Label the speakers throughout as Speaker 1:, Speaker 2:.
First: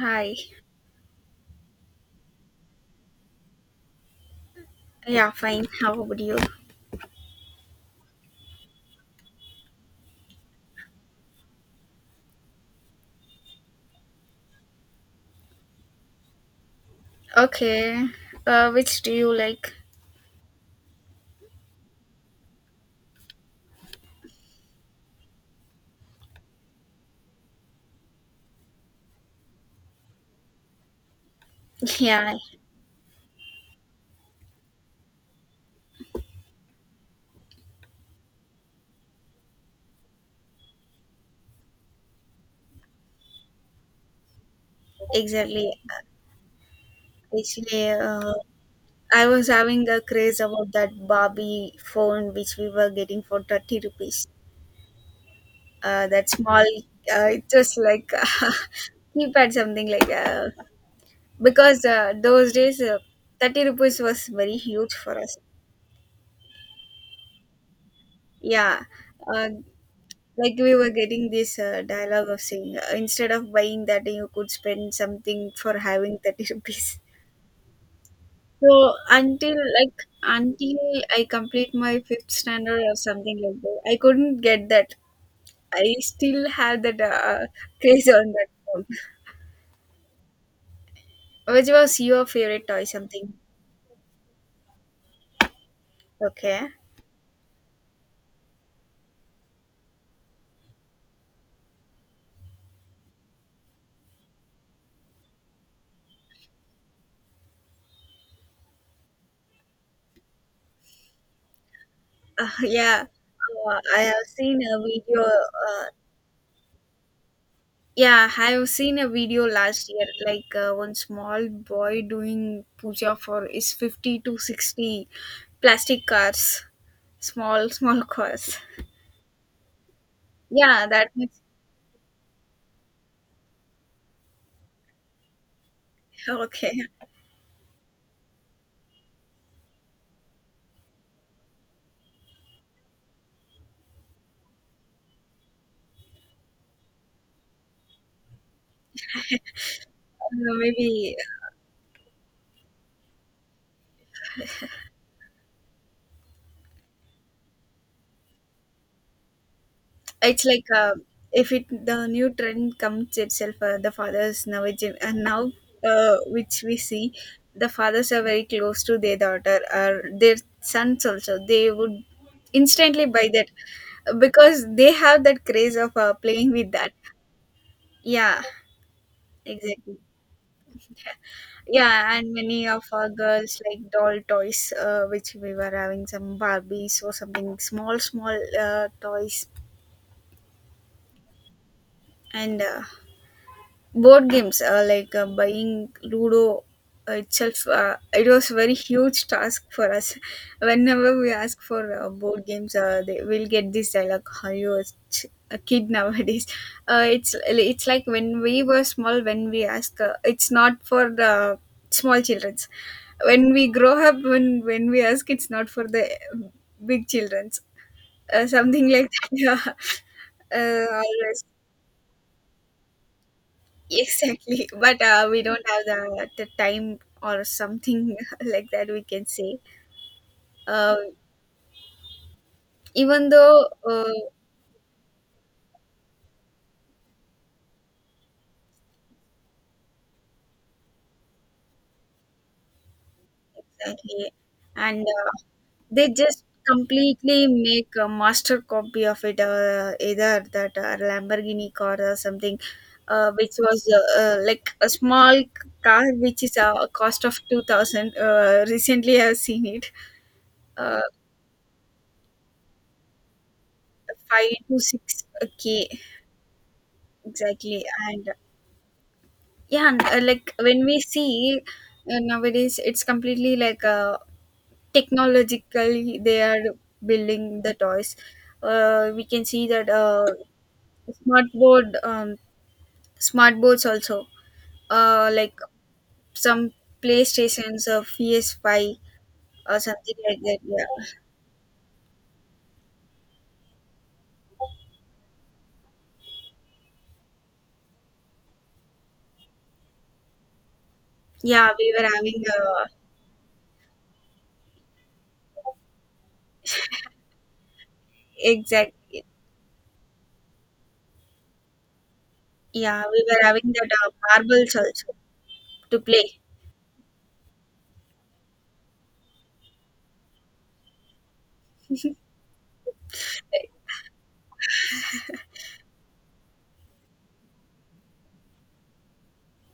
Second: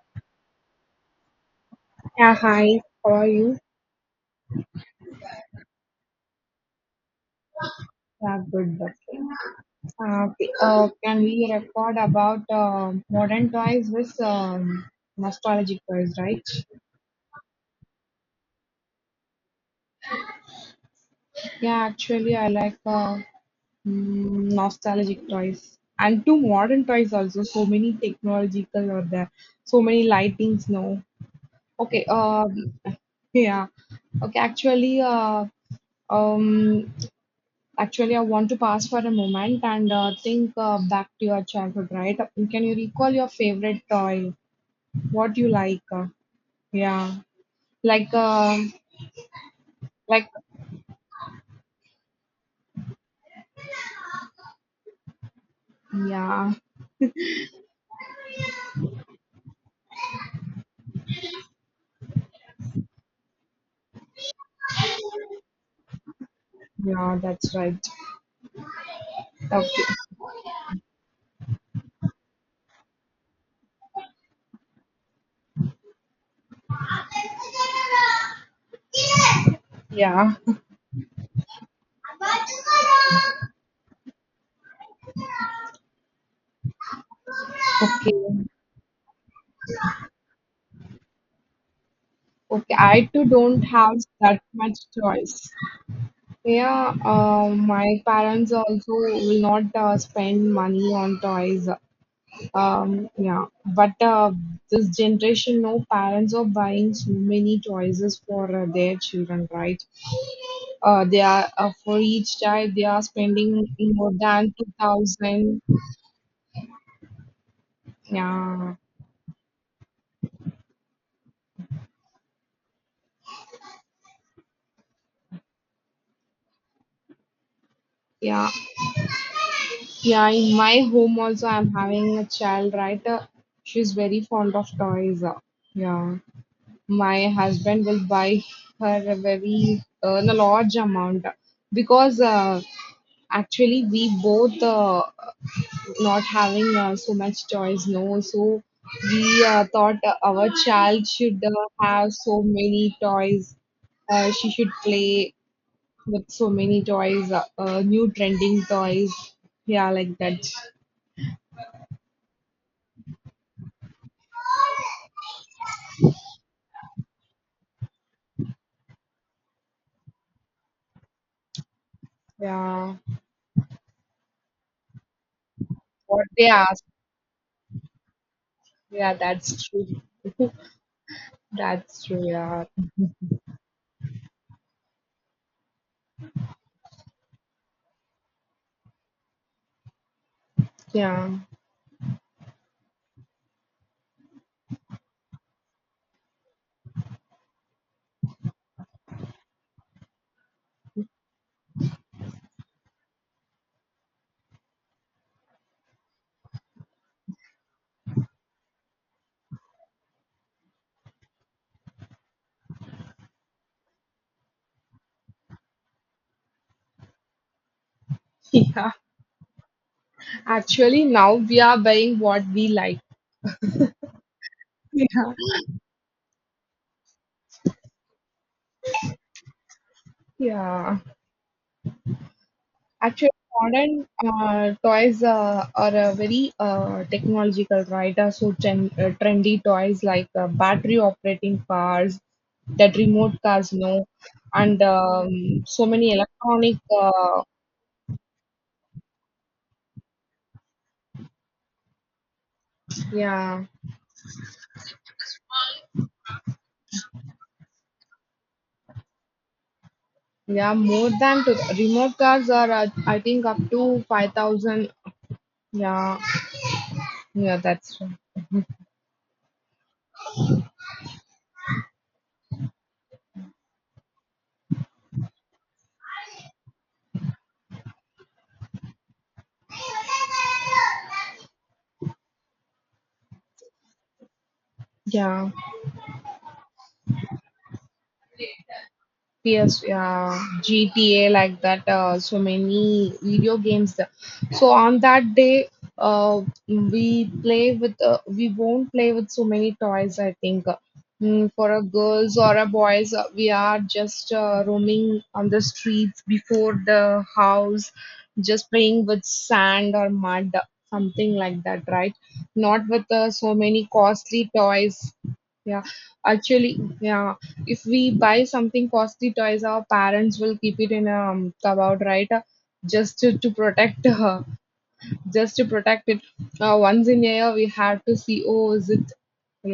Speaker 1: Hi.
Speaker 2: Yeah, hi, how are you?
Speaker 1: Yeah, fine. How about you?
Speaker 2: Yeah, good, okay. Can we record about modern toys with nostalgic toys, right?
Speaker 1: Okay. Which do you like?
Speaker 2: Yeah, actually, I like nostalgic toys and two modern toys also. So many technological or there, so many lightings now. Okay,
Speaker 1: Yeah,
Speaker 2: yeah, okay, um, Actually, I want to pause for a moment and think back to your childhood, right? Can you recall your favorite toy? What you
Speaker 1: exactly.
Speaker 2: like? Yeah,
Speaker 1: Actually,
Speaker 2: like, uh,
Speaker 1: I was having a
Speaker 2: like,
Speaker 1: craze about that Barbie phone which we were getting for 30 rupees. That
Speaker 2: yeah,
Speaker 1: small, it was like keypad, something like, because those days 30 rupees was very huge for us.
Speaker 2: yeah, that's right.
Speaker 1: Yeah. Uh,
Speaker 2: Okay,
Speaker 1: like we were getting this dialogue of saying, instead of buying that you could spend something for having 30 rupees. So until like
Speaker 2: yeah,
Speaker 1: until I complete my fifth standard or something like that, I couldn't get that. I still have that craze
Speaker 2: okay,
Speaker 1: on that phone. Which was your favorite
Speaker 2: okay.
Speaker 1: toy,
Speaker 2: I too
Speaker 1: something?
Speaker 2: don't have that much choice.
Speaker 1: Okay.
Speaker 2: Yeah, my parents also will not spend money on toys. Yeah, but this generation, no parents are buying so many choices for their children, right? They are For each child they are
Speaker 1: Yeah.
Speaker 2: spending
Speaker 1: I
Speaker 2: more
Speaker 1: have
Speaker 2: than
Speaker 1: seen
Speaker 2: two
Speaker 1: a video,
Speaker 2: thousand.
Speaker 1: Yeah, I've
Speaker 2: Yeah,
Speaker 1: seen a video last year, like one small boy doing puja for his 50 to 60 plastic cars, small, small
Speaker 2: yeah,
Speaker 1: cars.
Speaker 2: yeah. In my
Speaker 1: Yeah, that
Speaker 2: home
Speaker 1: makes.
Speaker 2: also, I'm having a child, right? She's very fond of toys. Yeah,
Speaker 1: Okay.
Speaker 2: my husband will buy her a very a large amount because actually we both, not having so much choice no so we thought our child
Speaker 1: Maybe
Speaker 2: should have so many toys, she should play with so many toys, new trending toys, yeah, like that.
Speaker 1: it's like, if it the new trend comes itself, the fathers now, and now, which we see, the fathers are very close to their daughter or their sons also. They would
Speaker 2: Yeah,
Speaker 1: instantly buy that because they have that craze of
Speaker 2: what they
Speaker 1: playing with
Speaker 2: ask.
Speaker 1: that. Yeah,
Speaker 2: Yeah, that's
Speaker 1: exactly.
Speaker 2: true, that's
Speaker 1: Yeah,
Speaker 2: true,
Speaker 1: and
Speaker 2: yeah,
Speaker 1: many of our girls like doll toys, which we were having some Barbies or something small, small toys,
Speaker 2: yeah.
Speaker 1: and board games, like buying ludo itself, it was very huge task for us whenever we ask for board games, they will get this dialogue: how you a, a kid nowadays. It's like when we were small, when we ask, it's not for the small children's. When we grow up, when we ask, it's not for the big children's, something
Speaker 2: Yeah,
Speaker 1: like that. Yeah.
Speaker 2: actually now
Speaker 1: Always.
Speaker 2: we are buying what we like.
Speaker 1: Exactly, but we don't have the time or something like that. We can say, uh,
Speaker 2: Yeah.
Speaker 1: even
Speaker 2: Actually,
Speaker 1: though,
Speaker 2: modern toys are very technological, right? Uh, trendy toys like battery operating cars, that remote cars, no,
Speaker 1: exactly,
Speaker 2: and
Speaker 1: and
Speaker 2: so
Speaker 1: they
Speaker 2: many
Speaker 1: just
Speaker 2: electronic.
Speaker 1: completely make a master copy of it. Either that Lamborghini car or something, which
Speaker 2: Yeah,
Speaker 1: was like a small car, which is a cost of 2,000. Recently, I've seen it,
Speaker 2: yeah,
Speaker 1: uh,
Speaker 2: more than to remote cars are I think up to five
Speaker 1: five to
Speaker 2: thousand.
Speaker 1: six k.
Speaker 2: Yeah, yeah,
Speaker 1: Exactly,
Speaker 2: that's
Speaker 1: and
Speaker 2: right.
Speaker 1: yeah. And, like when we see, nowadays it's completely like, technologically they are building the toys. We can see that, smart board um, smart boards also,
Speaker 2: Yeah.
Speaker 1: like some playstations or PS5 or
Speaker 2: PS,
Speaker 1: something like that. Yeah.
Speaker 2: GTA, like that, so many video games. There. So on that day, uh, we play with, we won't play with so many toys, I think. Mm,
Speaker 1: Yeah,
Speaker 2: for a
Speaker 1: we were
Speaker 2: girls
Speaker 1: having,
Speaker 2: or a boys, we are just roaming on the streets before the house, just playing with
Speaker 1: exactly.
Speaker 2: sand or mud, something like that, right? Not
Speaker 1: Yeah,
Speaker 2: with
Speaker 1: we were
Speaker 2: so
Speaker 1: having
Speaker 2: many
Speaker 1: that,
Speaker 2: costly
Speaker 1: marbles also
Speaker 2: toys. Yeah,
Speaker 1: to play.
Speaker 2: actually, yeah, if we buy something costly toys, our parents will keep it in a cupboard, right? Just to protect, just to protect it. Once in a year, we have to see. Oh, is it?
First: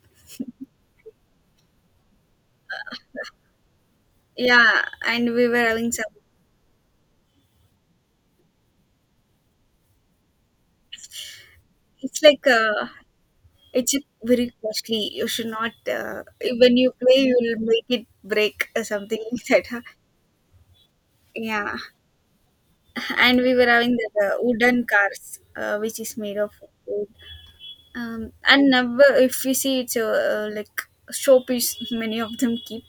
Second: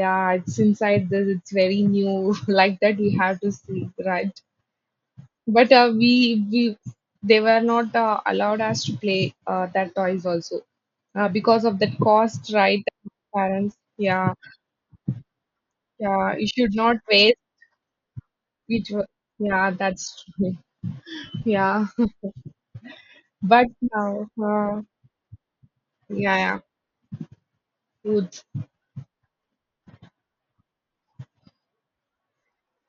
Speaker 2: Yeah, it's inside this. It's very new. Like that, we have to see, right?
Speaker 1: Yeah, and we were
Speaker 2: But
Speaker 1: having some.
Speaker 2: we they were not allowed us to play that toys also because of that
Speaker 1: It's like,
Speaker 2: cost, right? Parents,
Speaker 1: it's
Speaker 2: yeah,
Speaker 1: very costly. You should not.
Speaker 2: yeah. You
Speaker 1: When
Speaker 2: should
Speaker 1: you
Speaker 2: not
Speaker 1: play, you
Speaker 2: waste.
Speaker 1: will make it break or
Speaker 2: Which,
Speaker 1: something like that.
Speaker 2: yeah,
Speaker 1: Huh?
Speaker 2: that's true.
Speaker 1: Yeah,
Speaker 2: Yeah.
Speaker 1: and we were
Speaker 2: But
Speaker 1: having the,
Speaker 2: now,
Speaker 1: the wooden cars, which is
Speaker 2: yeah,
Speaker 1: made of
Speaker 2: yeah,
Speaker 1: wood. Um,
Speaker 2: wood,
Speaker 1: and now if you see, it's like showpiece. Many of them keep.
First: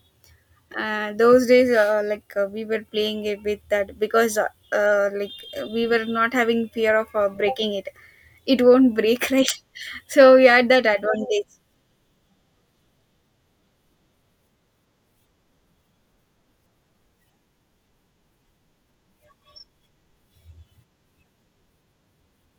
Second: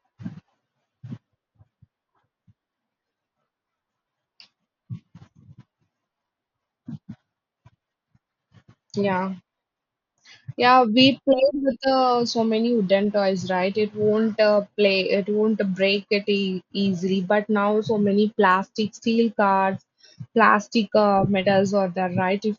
Speaker 1: Those days, like we were playing it with that because, like we were not having fear of breaking it. It won't break,
Speaker 2: yeah,
Speaker 1: right? So we had
Speaker 2: yeah.
Speaker 1: that
Speaker 2: We
Speaker 1: advantage.
Speaker 2: played with so many wooden toys, right? It won't break it e easily. But now, so many plastic steel cards, plastic metals are there, right? If,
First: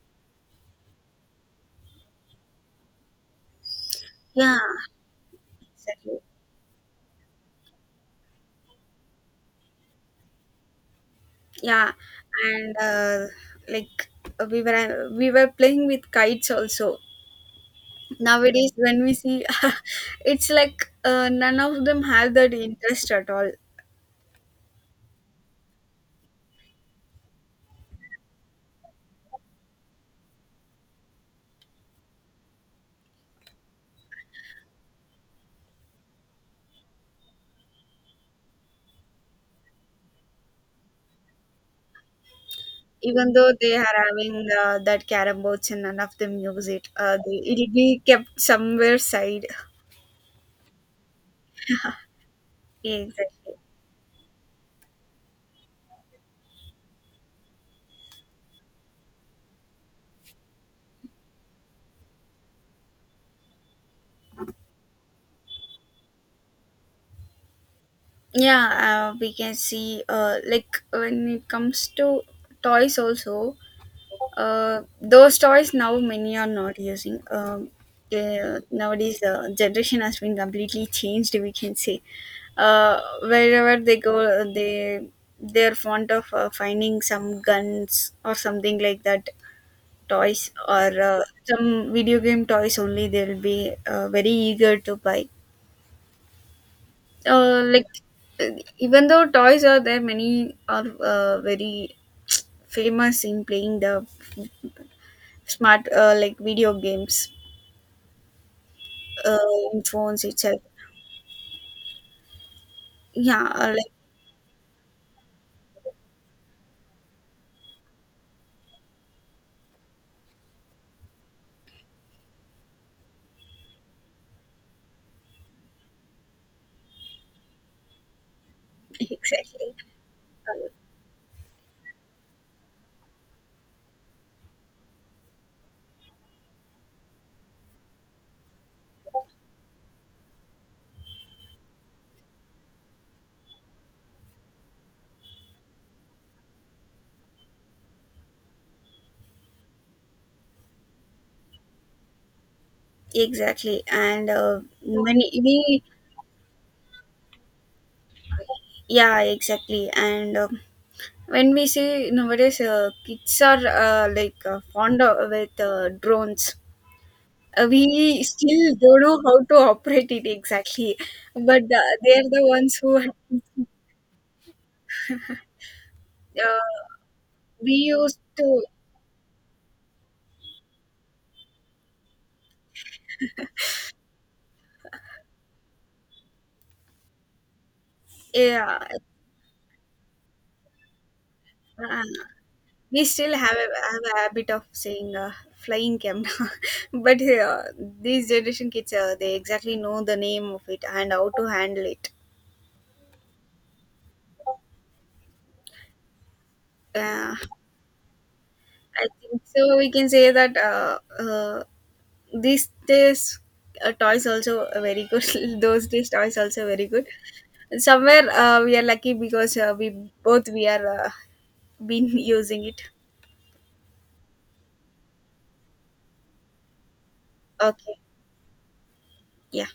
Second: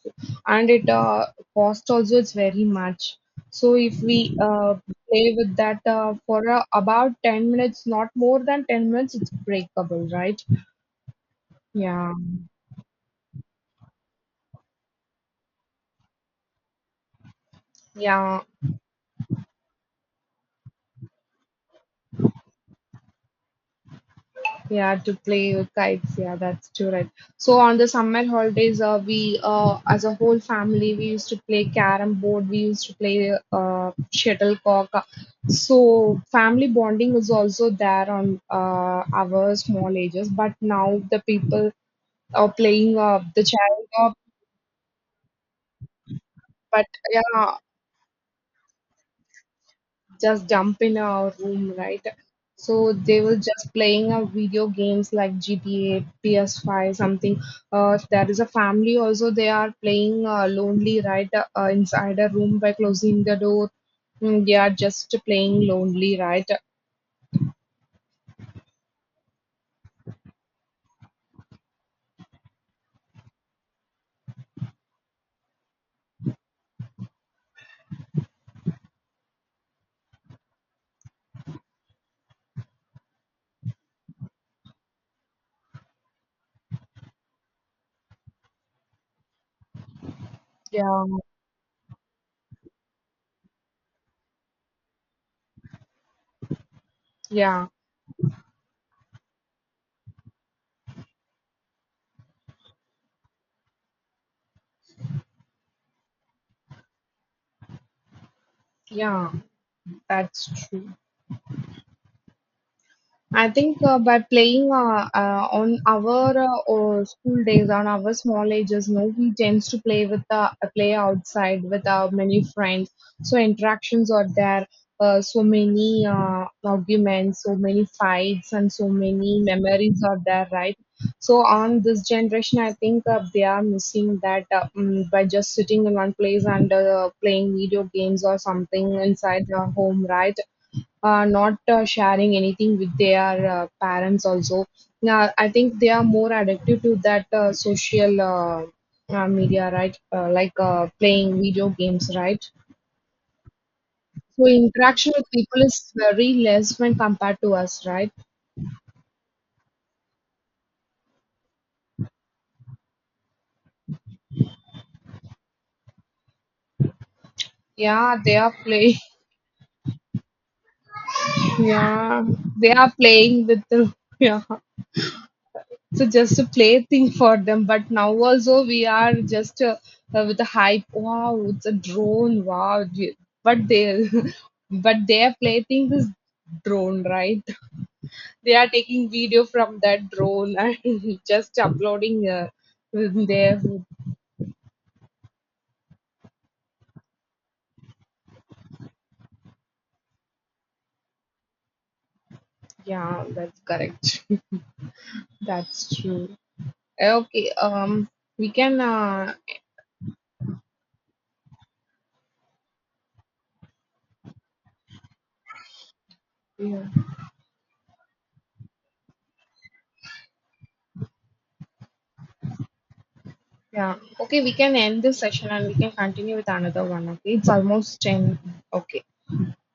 Speaker 2: and it cost also it's very much. So if we
Speaker 1: Yeah,
Speaker 2: play with that
Speaker 1: exactly.
Speaker 2: for about 10 minutes, not more than 10 minutes, it's breakable, right?
Speaker 1: Yeah,
Speaker 2: Yeah,
Speaker 1: and like, we were playing with kites also.
Speaker 2: yeah.
Speaker 1: Nowadays when we see it's like, none of them have that interest at all.
Speaker 2: Yeah, to play with kites. Yeah, that's true, right? So on the summer holidays, we, as a whole family, we used to play carom board. We used to play shuttlecock. So family bonding was also there on our small ages. But now the people are playing
Speaker 1: Even
Speaker 2: the
Speaker 1: though they
Speaker 2: child,
Speaker 1: are having, that carom boards, and none of them use
Speaker 2: but
Speaker 1: it, they,
Speaker 2: yeah,
Speaker 1: it'll be kept somewhere side.
Speaker 2: just jump in our room, right? So they were
Speaker 1: Exactly.
Speaker 2: just playing a video games like GTA, PS5, something. There is a family also. They are playing lonely, right, inside a room by closing the door. Mm, they are just playing lonely, right?
Speaker 1: Yeah, we can see, like, when it comes to toys also. Those toys now many are not using. Nowadays, the generation has been completely changed. We can say, wherever they go, they're fond of finding some guns or something like that toys, or
Speaker 2: Yeah,
Speaker 1: some video game toys only. They'll be very eager to buy.
Speaker 2: yeah,
Speaker 1: Like, uh, even though toys are there, many are very famous in playing the smart, like, video games,
Speaker 2: yeah.
Speaker 1: uh, in phones itself.
Speaker 2: That's true.
Speaker 1: Yeah,
Speaker 2: I think
Speaker 1: like,
Speaker 2: by playing on our or school days, on our small ages, no, we tends to play with the play outside with our many friends. So interactions are there. So many arguments, so many fights, and so many
Speaker 1: exactly,
Speaker 2: memories are there,
Speaker 1: uh,
Speaker 2: right? So on this generation, I think they are missing that by just sitting in one place and playing video games or something inside their home, right? Not sharing anything with their parents also. Now I think they are more addicted to that social media, right, like playing video games, right?
Speaker 1: exactly, and
Speaker 2: So interaction with
Speaker 1: many
Speaker 2: people
Speaker 1: we.
Speaker 2: is very less when compared to us, right?
Speaker 1: Yeah, exactly, and when we see nowadays, kids are, like, fond of, with drones.
Speaker 2: Yeah,
Speaker 1: We
Speaker 2: they are
Speaker 1: still
Speaker 2: playing.
Speaker 1: don't know how to operate it exactly, but they
Speaker 2: Yeah,
Speaker 1: are the
Speaker 2: they
Speaker 1: ones
Speaker 2: are
Speaker 1: who,
Speaker 2: playing with the. Yeah, so just a plaything for them,
Speaker 1: we
Speaker 2: but now
Speaker 1: used
Speaker 2: also
Speaker 1: to.
Speaker 2: we are just with the hype, wow, it's a drone, wow, but they, but their plaything is drone, right. They are
Speaker 1: Yeah,
Speaker 2: taking video from that drone and just
Speaker 1: uh,
Speaker 2: uploading
Speaker 1: we still have
Speaker 2: their.
Speaker 1: a habit of saying, flying camera. But these generation kids, they exactly know the name of it and how to handle it.
Speaker 2: Yeah, that's correct. That's true.
Speaker 1: uh,
Speaker 2: Okay, um, we can
Speaker 1: I think so we can say that, these days, toys also are very good. Those days toys also
Speaker 2: yeah,
Speaker 1: very good. Somewhere, we are lucky because, we both we are, been using it.
Speaker 2: yeah, okay, we can end this session and we can continue with another one. Okay, it's
Speaker 1: Okay.
Speaker 2: almost 10. Okay.
Speaker 1: Yeah.